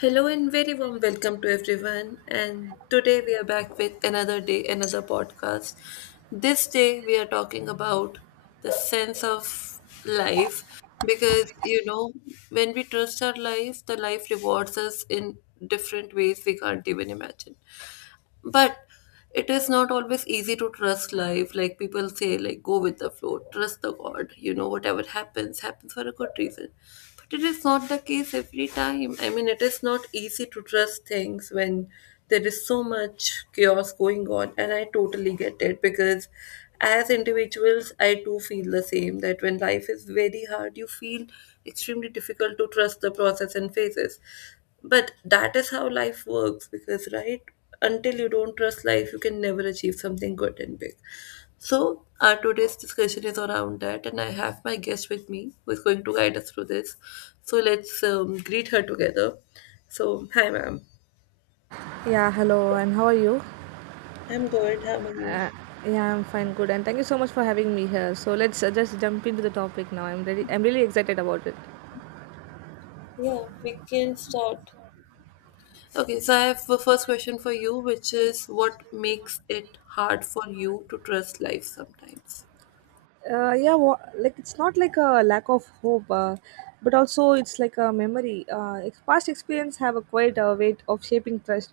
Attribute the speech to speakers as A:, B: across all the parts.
A: Hello and very warm welcome to everyone. And today we are back with another day, another podcast. This day we are talking about the sense of life because when we trust our life, the life rewards us in different ways we can't even imagine. But it is not always easy to trust life. Like people say, like go with the flow, trust the God, whatever happens, happens for a good reason. But it is not the case every time. I mean, it is not easy to trust things when there is so much chaos going on, and I totally get it because as individuals, I too feel the same that when life is very hard, you feel extremely difficult to trust the process and phases. But that is how life works because, right, until you don't trust life, you can never achieve something good and big. So our today's discussion is around that, and I have my guest with me who is going to guide us through this. So let's greet her together. So, hi, ma'am.
B: Yeah, hello, and how are you?
A: I'm good. How are you?
B: Uh, Yeah, I'm fine, good, and thank you so much for having me here. So let's just jump into the topic now. I'm really excited about it.
A: Yeah, we can start. Okay, so I have the first question for you, which is what makes it hard for you to trust life sometimes?
B: Like it's not like a lack of hope, but also it's like a memory. Past experience have a quite a weight of shaping trust.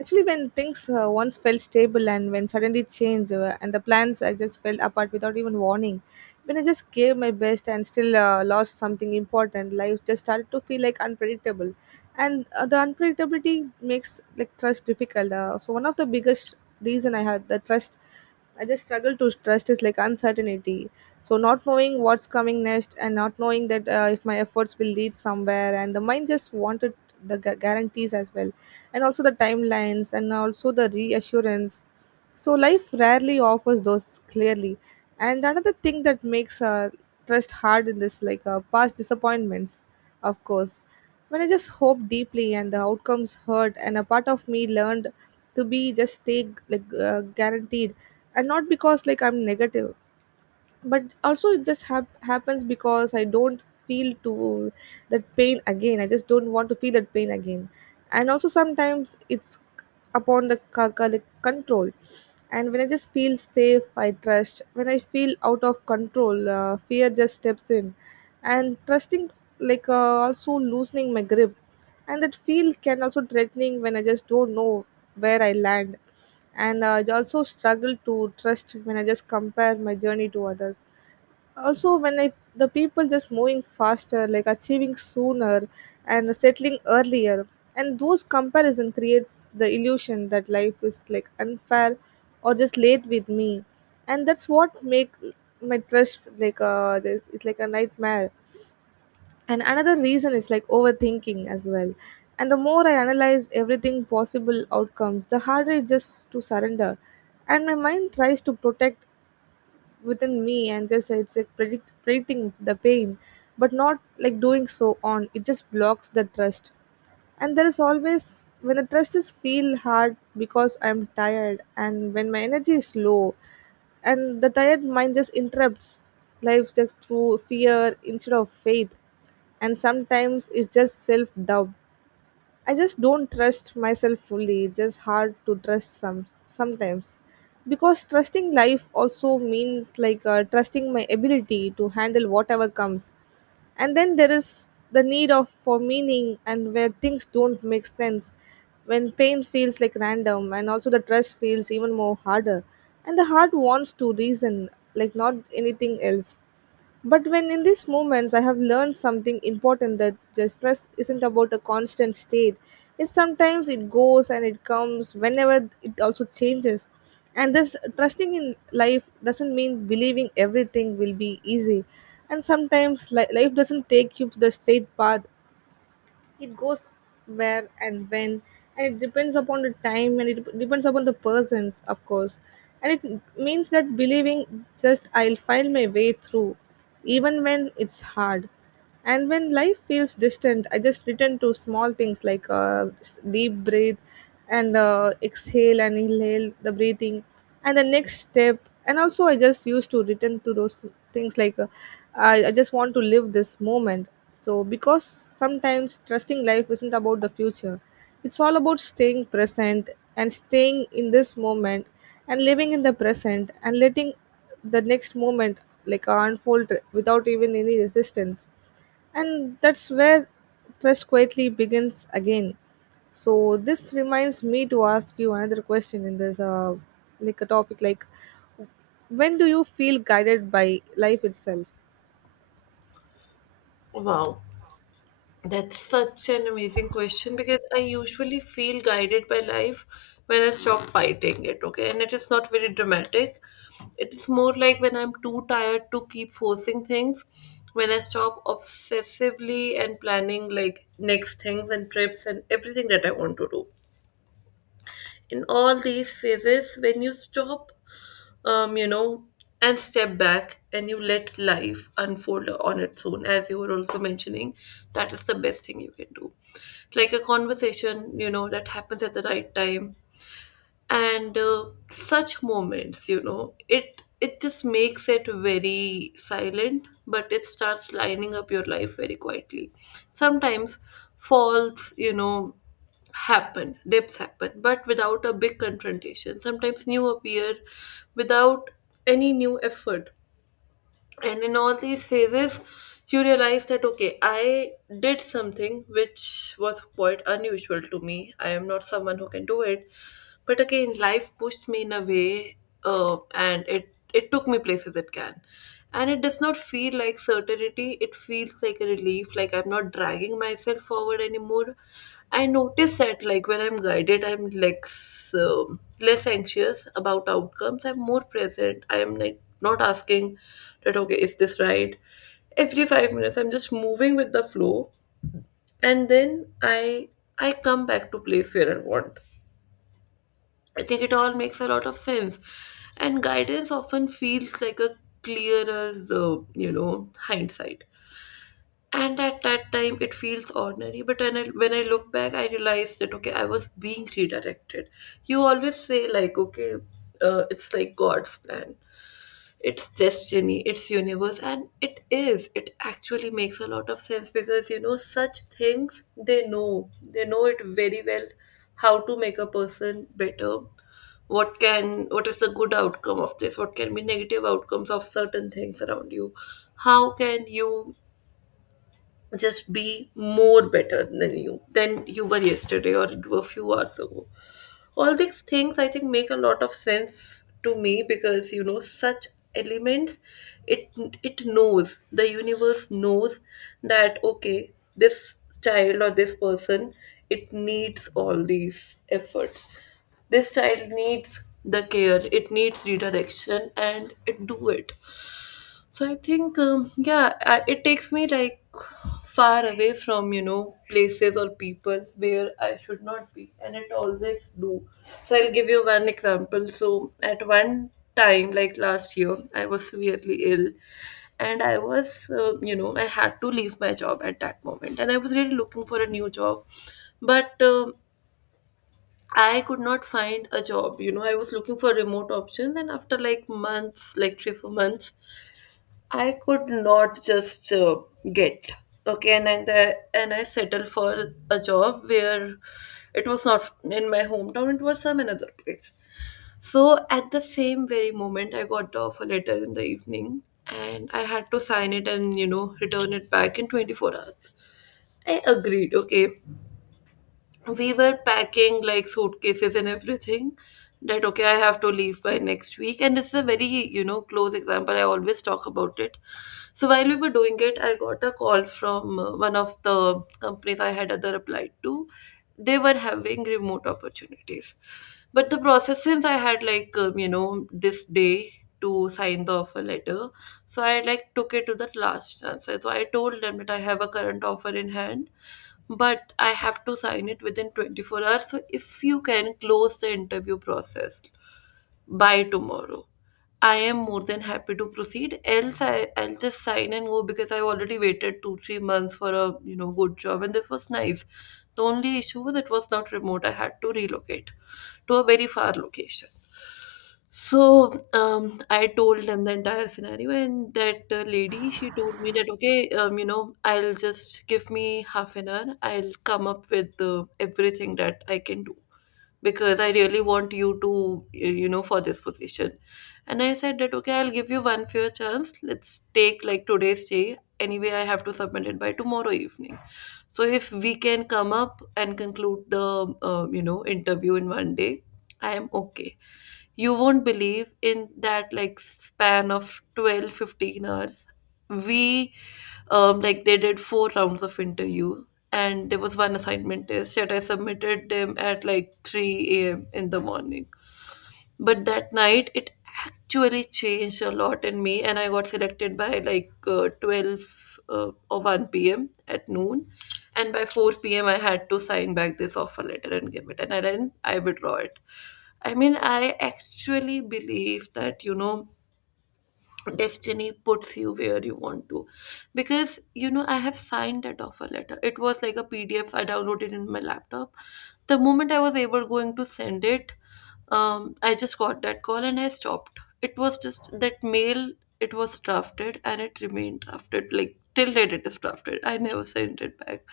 B: Actually, when things once felt stable and when suddenly change, and the plans I just fell apart without even warning. When I just gave my best and still lost something important, life just started to feel like unpredictable. And the unpredictability makes like trust difficult. So one of the biggest reason I had the trust, I just struggle to trust is like uncertainty. So not knowing what's coming next and not knowing that, if my efforts will lead somewhere, and the mind just wanted the guarantees as well, and also the timelines and also the reassurance. So life rarely offers those clearly. And another thing that makes trust hard in this, like, past disappointments, of course. When I just hoped deeply and the outcomes hurt, and a part of me learned to be just take like, guaranteed, and not because like I'm negative, but also it just happens because I don't feel to that pain again. I just don't want to feel that pain again. And also sometimes it's upon the control, and when I just feel safe I trust, when I feel out of control, fear just steps in. And trusting like, also loosening my grip, and that feel can also threatening when I just don't know where I land. And I also struggle to trust when I just compare my journey to others, also when I the people just moving faster, like achieving sooner and settling earlier. And those comparison creates the illusion that life is like unfair or just late with me. And that's what make my trust like, this- it's like a nightmare. And another reason is like overthinking as well, and the more I analyze everything possible outcomes, the harder it just to surrender. And my mind tries to protect within me, and just it's like predicting the pain. But not like doing so, on it just blocks the trust. And there is always when the trust is feel hard because I'm tired and when my energy is low, and the tired mind just interrupts life just through fear instead of faith. And sometimes it's just self-doubt. I just don't trust myself fully. It's just hard to trust sometimes because trusting life also means like, trusting my ability to handle whatever comes. And then there is the need of for meaning, and where things don't make sense, when pain feels like random, and also the trust feels even more harder. And the heart wants to reason, like not anything else. But when in these moments, I have learned something important that the stress isn't about a constant state. It's sometimes it goes and it comes whenever it also changes. And this trusting in life doesn't mean believing everything will be easy. And sometimes life doesn't take you to the straight path. It goes where and when, and it depends upon the time and it depends upon the persons, of course. And it means that believing just I'll find my way through, even when it's hard. And when life feels distant, I just return to small things like, deep breath, and exhale and inhale the breathing, and the next step. And also I just used to return to those things like, uh, I just want to live this moment. So, because sometimes trusting life isn't about the future, it's all about staying present and staying in this moment and living in the present and letting the next moment like, unfold without even any resistance. And that's where trust quietly begins again. So, this reminds me to ask you another question in this, like a topic like, when do you feel guided by life itself?
A: Wow. That's such an amazing question because I usually feel guided by life when I stop fighting it, okay? And it is not very dramatic. It is more like when I'm too tired to keep forcing things, when I stop obsessively and planning like next things and trips and everything that I want to do in all these phases, when you stop, um you know and step back and you let life unfold on its own, as you were also mentioning, that is the best thing you can do, like a conversation, that happens at the right time. And such moments, it just makes it very silent, but it starts lining up your life very quietly. Sometimes falls, happen, dips happen, but without a big confrontation, sometimes new appear without any new effort. And in all these phases you realize that, okay, I did something which was quite unusual to me. I am not someone who can do it, but again life pushed me in a way. And it took me places it can, and it does not feel like certainty. It feels like a relief, like I'm not dragging myself forward anymore. I notice that, like, when I'm guided, I'm less, less anxious about outcomes. I'm more present. I'm like not asking that, okay, is this right every 5 minutes. I'm just moving with the flow, and then I come back to place where I want. I think it all makes a lot of sense, and guidance often feels like a clearer, you know, hindsight. And at that time it feels ordinary, but when I look back, I realize that, okay, I was being redirected. You always say, like, okay, it's like God's plan. It's just uni, it's universe, and it is. It actually makes a lot of sense because, you know, such things, they know, they know it very well how to make a person better, what is the good outcome of this, what can be negative outcomes of certain things around you, how can you just be more better than you were yesterday, or you were a few hours ago. All these things, I think, make a lot of sense to me because, you know, such elements, it it knows, the universe knows that, okay, this child or this person, it needs all these efforts. This child needs the care, it needs redirection, and it do it. So I think, yeah, it takes me, like, far away from, you know, places or people where I should not be, and it always do. So I'll give you one example. So at one time, like last year, I was severely ill, and I was, you know, I had to leave my job at that moment, and I was really looking for a new job, but. I could not find a job, you know. I was looking for remote options, and after like months, like three, 4 months, I could not just get okay, and I settled for a job where it was not in my hometown; it was some another place. So at the same very moment, I got the offer letter in the evening, and I had to sign it and, you know, return it back in 24 hours. I agreed, okay, we were packing like suitcases and everything, that, okay, I have to leave by next week, and this is a very, you know, close example I always talk about it. So while we were doing it, I got a call from, one of the companies I had other applied to. They were having remote opportunities, but the process, since I had, like, you know, this day to sign the offer letter, so I, like, took it to the last chance. So I told them that I have a current offer in hand, but I have to sign it within 24 hours. So if you can close the interview process by tomorrow, I am more than happy to proceed. Else, I'll just sign and go because I already waited two, 3 months for a, you know, good job, and this was nice. The only issue was it was not remote. I had to relocate to a very far location. So, I told them the entire scenario, and that lady, she told me that, okay, you know, I'll just give me half an hour. I'll come up with everything that I can do because I really want you to, for this position. And I said that, okay, I'll give you one fair chance. Let's take like today's day. Anyway, I have to submit it by tomorrow evening. So if we can come up and conclude the, you know, interview in one day, I am okay. You won't believe in that, like, span of 12-15 hours we, like, they did four rounds of interview, and there was one assignment test that I submitted them at like 3 a.m. in the morning. But that night it actually changed a lot in me, and I got selected by, like, 12, or 1 p.m. at noon, and by 4 p.m. I had to sign back this offer letter and give it. And I then I withdraw it. I mean, I actually believe that, you know, destiny puts you where you want to, because, you know, I have signed that offer letter. It was like a PDF I downloaded in my laptop. The moment I was ever going to send it, I just got that call and I stopped. It was just that mail. It was drafted and it remained drafted. Like till date, it is drafted. I never sent it back.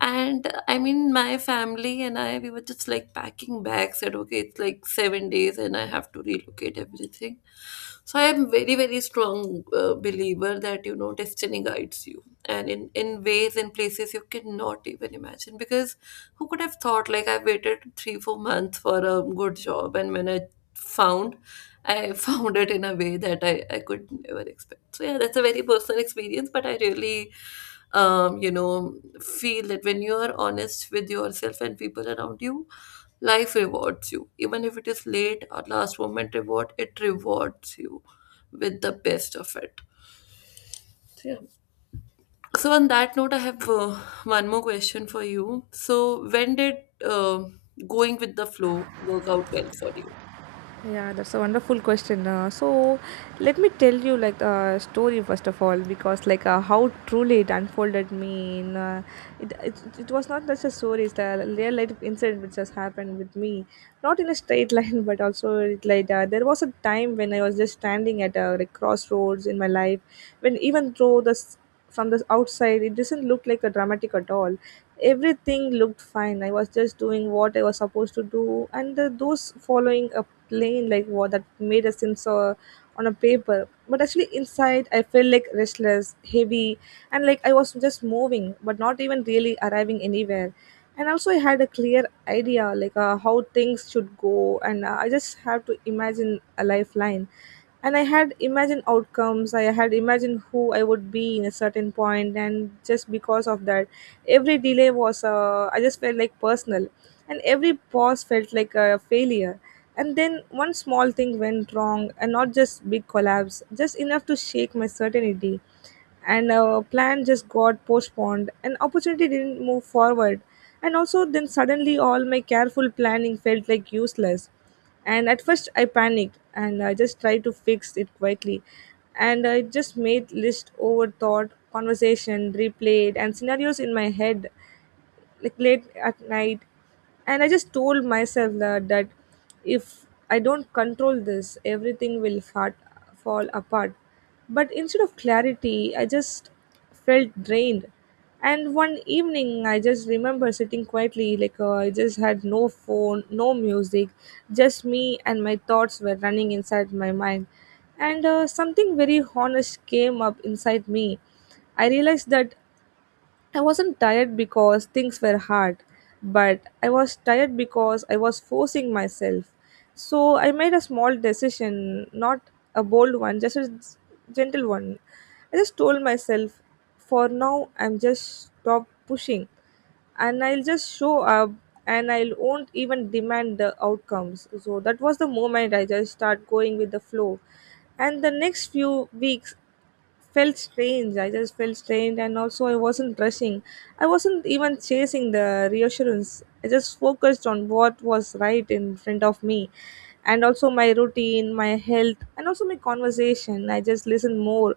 A: And, I mean, my family and I, we were just like packing bags, said, okay, it's like 7 days and I have to relocate everything. So I am very, very strong believer that, you know, destiny guides you. And in ways and places you cannot even imagine, because who could have thought, like, I waited 3, 4 months for a good job, and when I found, I found it in a way that I could never expect. So yeah, that's a very personal experience, but I really, you know, feel that when you are honest with yourself and people around you, life rewards you. Even if it is late or last moment reward, it rewards you with the best of it. So yeah. So, on that note, I have, one more question for you. So, when did, going with the flow work out well for you?
B: Yeah, that's a wonderful question. So, let me tell you like a story first of all, because like, how truly it unfolded me. In, it, it it was not just a story; it's a real life incident which has happened with me. Not in a straight line, but also it, like, there was a time when I was just standing at a, like, crossroads in my life, when even though the from the outside it doesn't look like a dramatic at all. Everything looked fine. I was just doing what I was supposed to do, and the, those following a plane like what that made a sense on a paper. But actually inside I felt like restless, heavy, and like I was just moving but not even really arriving anywhere. And also I had a clear idea, like, how things should go, and I just have to imagine a lifeline. And I had imagined outcomes, I had imagined who I would be in a certain point, and just because of that, every delay was, I just felt like personal, and every pause felt like a failure. And then one small thing went wrong, and not just big collapse, just enough to shake my certainty. And a plan just got postponed. An opportunity didn't move forward, and also then suddenly all my careful planning felt like useless. And at first I panicked and I just tried to fix it quickly, and I just made list, overthought conversation, replayed and scenarios in my head, like late at night. And I just told myself that, if I don't control this, everything will fall apart. But instead of clarity, I just felt drained. And one evening I just remember sitting quietly, like, I just had no phone, no music, just me and my thoughts were running inside my mind. And something very honest came up inside me. I realized that I wasn't tired because things were hard, but I was tired because I was forcing myself. So I made a small decision, not a bold one, just a gentle one. I just told myself, for now, I'm just stop pushing, and I'll just show up, and I won't even demand the outcomes. So that was the moment I just start going with the flow. And the next few weeks felt strange. I just felt strange, and also I wasn't rushing. I wasn't even chasing the reassurance. I just focused on what was right in front of me, and also my routine, my health, and also my conversation. I just listened more,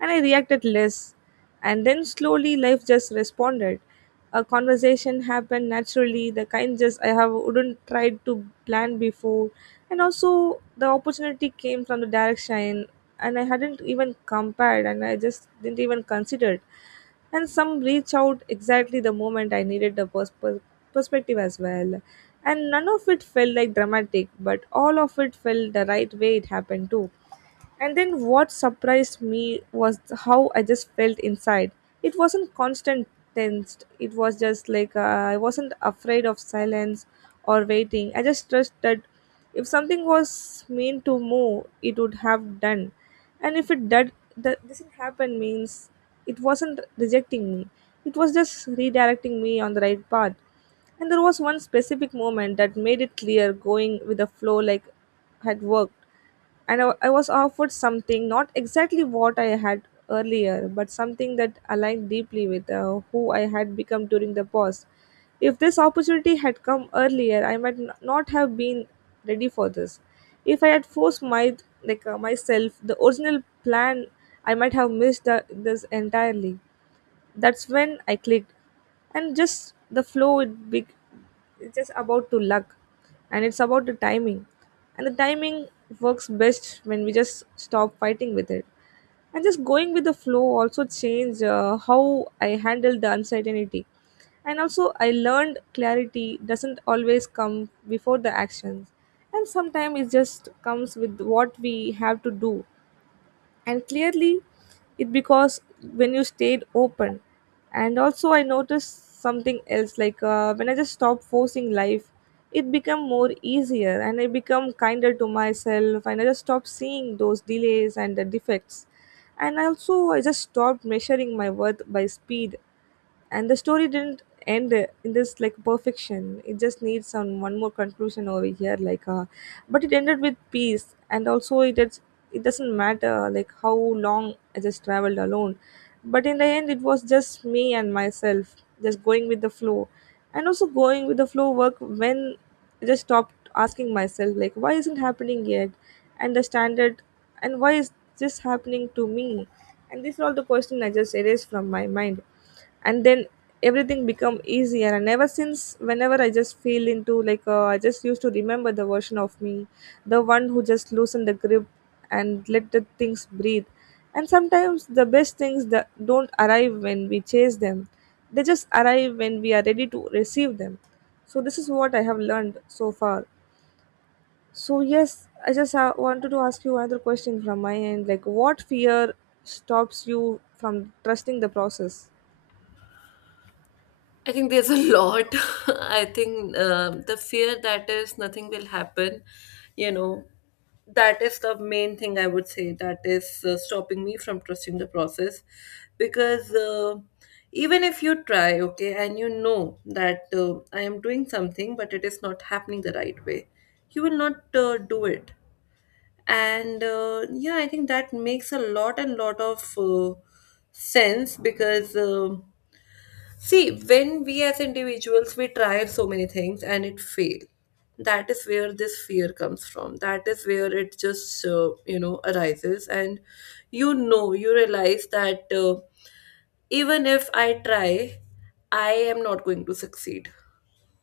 B: and I reacted less. And then slowly, life just responded. A conversation happened naturally, the kind just I have wouldn't tried to plan before, and also the opportunity came from the direction, and I hadn't even compared and I just didn't even consider it. And some reach out exactly the moment I needed the perspective as well. And none of it felt like dramatic, but all of it felt the right way it happened too. And then what surprised me was how I just felt inside. It wasn't constant tensed. It was just like, I wasn't afraid of silence or waiting. I just trust that if something was meant to move, it would have done. And if it did, that doesn't happen, means it wasn't rejecting me. It was just redirecting me on the right path. And there was one specific moment that made it clear going with the flow like had worked. And I was offered something not exactly what I had earlier, but something that aligned deeply with, who I had become during the pause. If this opportunity had come earlier, I might not have been ready for this. If I had forced my myself the original plan, I might have missed this entirely. That's when I clicked, and just the flow it big, it's just about to luck, and it's about the timing, and the timing works best when we just stop fighting with it. And just going with the flow also changed how I handle the uncertainty. And also I learned clarity doesn't always come before the actions, and sometimes it just comes with what we have to do and clearly it because when you stayed open. And also I noticed something else when I just stopped forcing life, it become more easier and I become kinder to myself, and I just stopped seeing those delays and the defects. And also I just stopped measuring my worth by speed. And the story didn't end in this like perfection. It just needs some one more conclusion over here but it ended with peace. And also it is, it doesn't matter like how long I just traveled alone, but in the end it was just me and myself, just going with the flow. And also going with the flow work when I just stopped asking myself like why isn't happening yet, and the standard, and why is this happening to me. And these are all the questions I just erased from my mind. And then everything become easier, and ever since whenever I just feel into I just used to remember the version of me, the one who just loosened the grip and let the things breathe. And sometimes the best things that don't arrive when we chase them, they just arrive when we are ready to receive them. So this is what I have learned so far. So yes, I just wanted to ask you another question from my end, like what fear stops you from trusting the process?
A: I think there's a lot. I think the fear that is nothing will happen, you know, that is the main thing I would say that is, stopping me from trusting the process. Because even if you try, okay, and you know that I am doing something, but it is not happening the right way, you will not do it and yeah, I think that makes a lot and lot of sense. Because see, when we as individuals we try so many things and it fail, that is where this fear comes from, that is where it just you know, arises, and you know, you realize that even if I try, I am not going to succeed.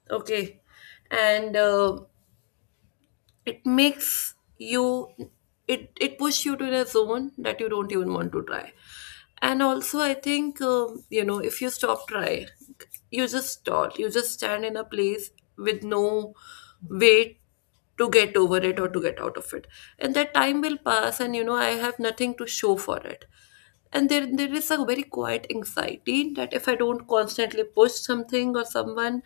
A: Okay. and it makes you, it pushes you to the zone that you don't even want to try. And also I think you know, if you stop trying, you just stall, you just stand in a place with no way to get over it or to get out of it. And that time will pass and you know, I have nothing to show for it. And there is a very quiet anxiety that if I don't constantly push something or someone,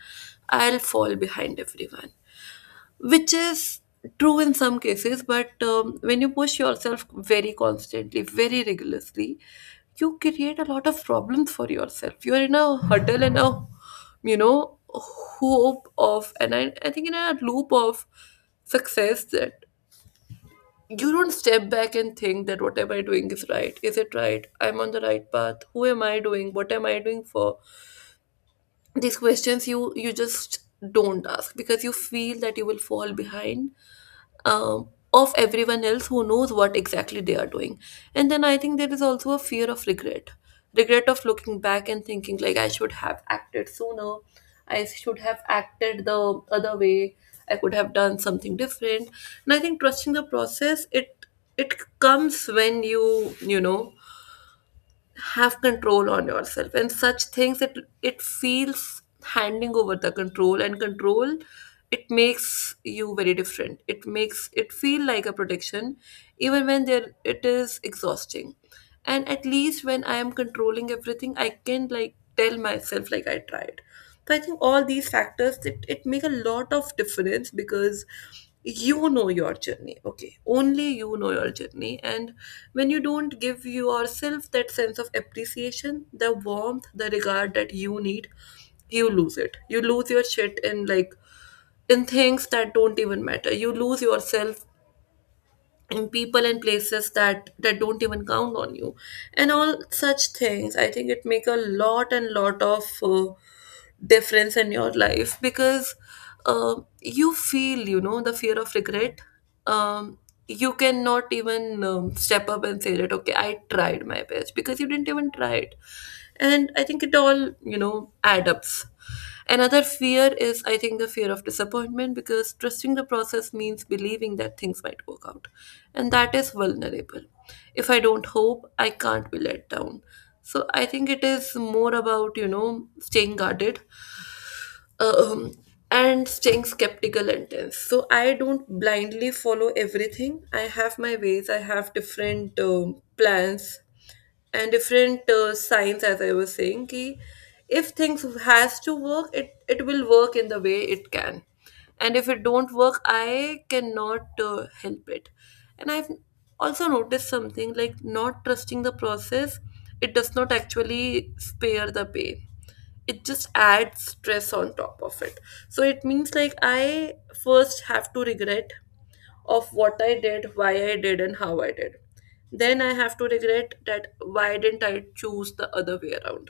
A: I'll fall behind everyone. Which is true in some cases, but when you push yourself very constantly, very rigorously, you create a lot of problems for yourself. You're in a huddle and a, you know, hope of, and I think in a loop of success, that you don't step back and think that what am I doing is right, is it right, I'm on the right path, who am I doing, what am I doing for. These questions you just don't ask because you feel that you will fall behind of everyone else who knows what exactly they are doing. And then I think there is also a fear of regret, regret of looking back and thinking, like, I should have acted sooner, I should have acted the other way, I could have done something different. And I think trusting the process, it comes when you know, have control on yourself, and such things, it feels, handing over the control and control, it makes you very different, it makes it feel like a protection, even when there it is exhausting. And at least when I am controlling everything, I can like tell myself like I tried. So I think all these factors, it make a lot of difference, because you know your journey, okay, only you know your journey. And when you don't give yourself that sense of appreciation, the warmth, the regard that you need, you lose it, you lose your shit in like, in things that don't even matter, you lose yourself in people and places that don't even count on you. And all such things, I think it make a lot and lot of difference in your life, because you feel, you know, the fear of regret, um, you cannot even step up and say that okay, I tried my best, because you didn't even try it. And I think it all, you know, adds up. Another fear is, I think, the fear of disappointment, because trusting the process means believing that things might work out, and that is vulnerable. If I don't hope, I can't be let down. So I think it is more about, you know, staying guarded, um, and staying skeptical and tense. So I don't blindly follow everything. I have my ways. I have different plans and different signs, as I was saying. Ki if things has to work, it will work in the way it can, and if it don't work, I cannot help it. And I've also noticed something like not trusting the process. It does not actually spare the pain, it just adds stress on top of it. So it means like I first have to regret of what I did, why I did and how I did. Then I have to regret that why didn't I choose the other way around.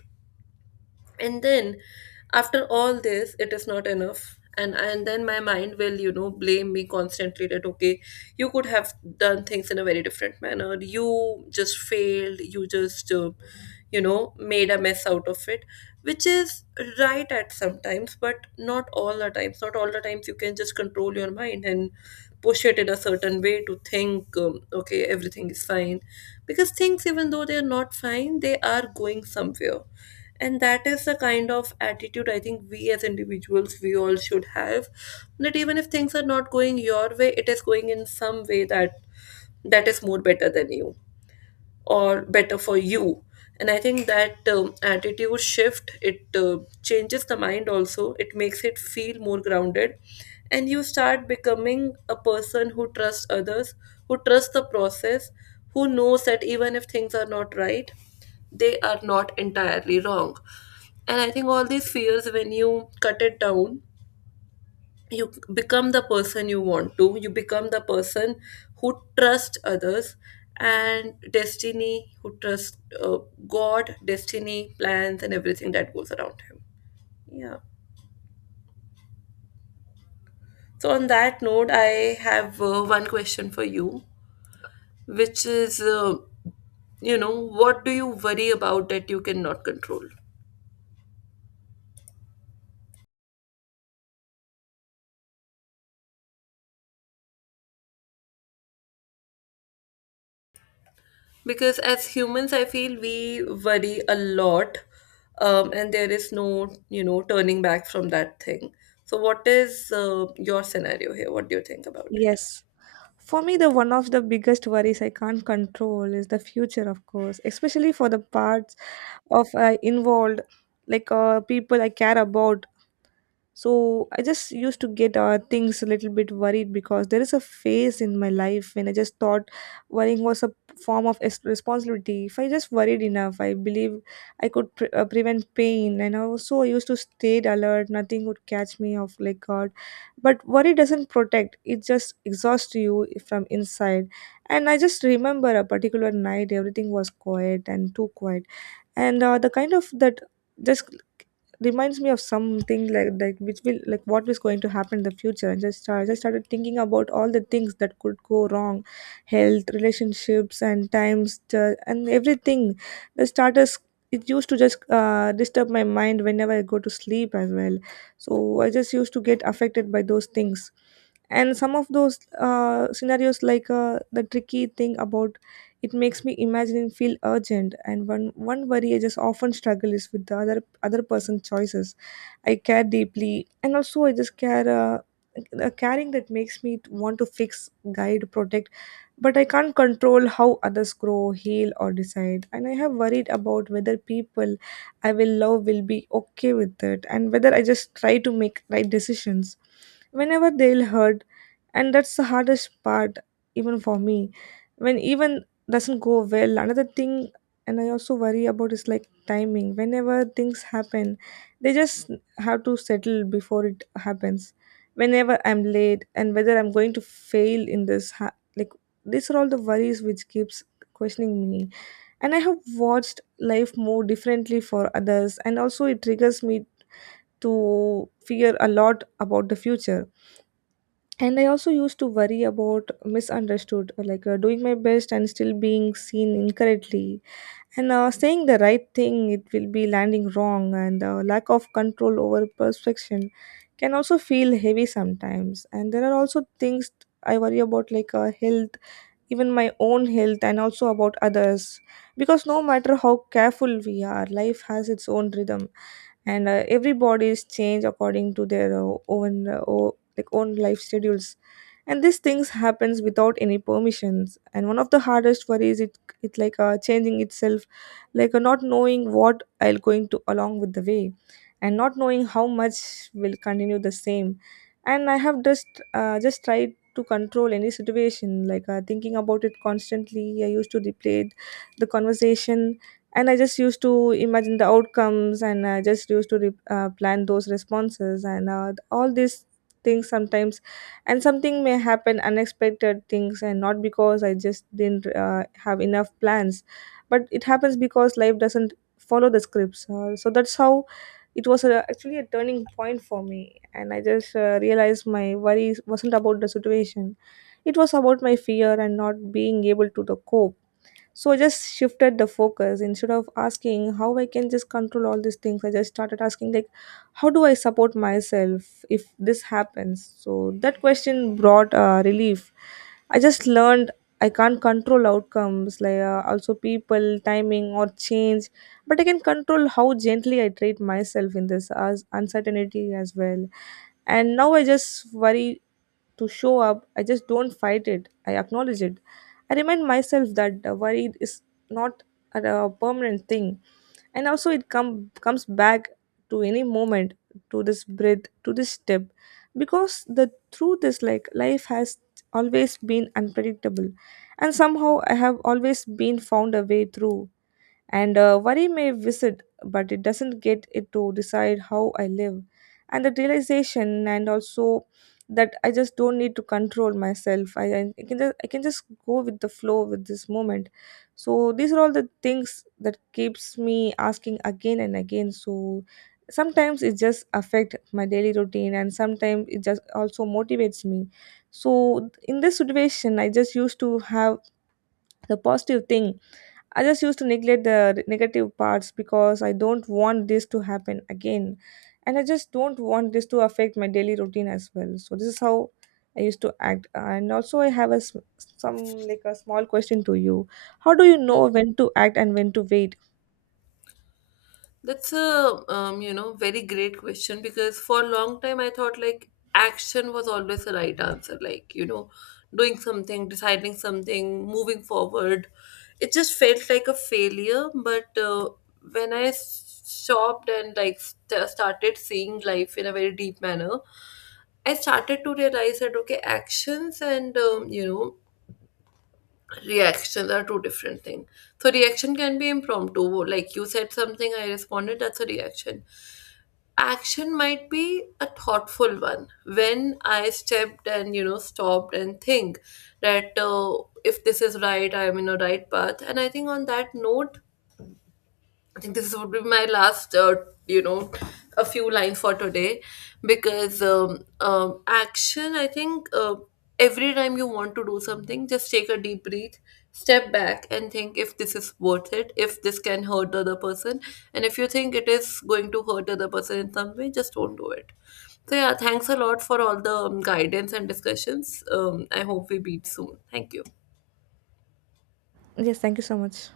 A: And then after all this it is not enough, and then my mind will, you know, blame me constantly that okay, you could have done things in a very different manner, you just failed, you just you know, made a mess out of it. Which is right at sometimes, but not all the times. Not all the times you can just control your mind and push it in a certain way to think, okay, everything is fine, because things, even though they are not fine, they are going somewhere. And that is the kind of attitude I think we as individuals we all should have, that even if things are not going your way, it is going in some way, that that is more better than you, or better for you. And I think that attitude shift, it changes the mind also, it makes it feel more grounded. And you start becoming a person who trusts others, who trusts the process, who knows that even if things are not right, they are not entirely wrong. And I think all these fears, when you cut it down, you become the person you want to. You become the person who trusts others and destiny, who trusts uh, God, destiny, plans, and everything that goes around him. Yeah. So, on that note, I have one question for you, which is, you know, what do you worry about that you cannot control? Because as humans I feel we worry a lot, and there is no, you know, turning back from that thing. So what is your scenario here, what do you think about it?
B: Yes. For me, the one of the biggest worries I can't control is the future, of course, especially for the parts of involved, people I care about. So I just used to get things a little bit worried, because there is a phase in my life when I just thought worrying was a form of responsibility. If I just worried enough, I believe I could prevent pain. And also I used to stay alert; nothing would catch me off like God. But worry doesn't protect; it just exhausts you from inside. And I just remember a particular night, everything was quiet and too quiet, and the kind of that just reminds me of something which will like what was going to happen in the future. And just I just started thinking about all the things that could go wrong, health, relationships, and times and everything. The starters, it used to just disturb my mind whenever I go to sleep as well. So I just used to get affected by those things. And some of those scenarios, the tricky thing about it makes me imagine and feel urgent. And one worry I just often struggle is with the other person's choices. I care deeply, and also I just care, a caring that makes me want to fix, guide, protect, but I can't control how others grow, heal, or decide. And I have worried about whether people I will love will be okay with it, and whether I just try to make right decisions whenever they'll hurt. And that's the hardest part, even for me. When even doesn't go well, another thing, and I also worry about is like timing. Whenever things happen, they just have to settle before it happens. Whenever I'm late and whether I'm going to fail in this, like these are all the worries which keeps questioning me. And I have watched life more differently for others, and also it triggers me to fear a lot about the future. And I also used to worry about misunderstood, doing my best and still being seen incorrectly. And saying the right thing, it will be landing wrong. And lack of control over perfection can also feel heavy sometimes. And there are also things I worry about health, even my own health and also about others, because no matter how careful we are, life has its own rhythm. And everybody is changed according to their own like own life schedules. And these things happens without any permissions. And one of the hardest worries, it changing itself, not knowing what I'll going to along with the way, and not knowing how much will continue the same. And I have just tried to control any situation, thinking about it constantly. I used to replay the conversation, and I just used to imagine the outcomes, and I just used to plan those responses. And all these things sometimes, and something may happen, unexpected things, and not because I just didn't have enough plans, but it happens because life doesn't follow the scripts, so that's how it was actually a turning point for me. And I just realized my worries wasn't about the situation, it was about my fear and not being able to the cope. So I just shifted the focus. Instead of asking how I can just control all these things, I just started asking like, how do I support myself if this happens? So that question brought relief. I just learned I can't control outcomes, also people, timing or change, but I can control how gently I treat myself in this as uncertainty as well. And now I just worry to show up. I just don't fight it. I acknowledge it. I remind myself that worry is not a permanent thing, and also it comes back to any moment, to this breath, to this step, because the truth is like life has always been unpredictable, and somehow I have always been found a way through. And worry may visit, but it doesn't get it to decide how I live. And the realization, and also that I just don't need to control myself. I can just go with the flow with this moment. So these are all the things that keeps me asking again and again. So sometimes it just affect my daily routine, and sometimes it just also motivates me. So in this situation, I just used to have the positive thing. I just used to neglect the negative parts because I don't want this to happen again. And I just don't want this to affect my daily routine as well. So this is how I used to act. And also I have some like a small question to you. How do you know when to act and when to wait?
A: That's a, you know, very great question, because for a long time I thought like action was always the right answer, like, you know, doing something, deciding something, moving forward. It just felt like a failure. But when I stopped and like started seeing life in a very deep manner, I started to realize that okay, actions and, you know, reactions are two different things. So reaction can be impromptu, like you said something, I responded, that's a reaction. Action might be a thoughtful one, when I stepped and, you know, stopped and think that if this is right, I'm in a right path. And I think on that note, I think this would be my last, you know, a few lines for today, because action, I think, every time you want to do something, just take a deep breath, step back, and think if this is worth it, if this can hurt the other person. And if you think it is going to hurt the other person in some way, just don't do it. So, yeah, thanks a lot for all the guidance and discussions. I hope we meet soon. Thank you.
B: Yes, thank you so much.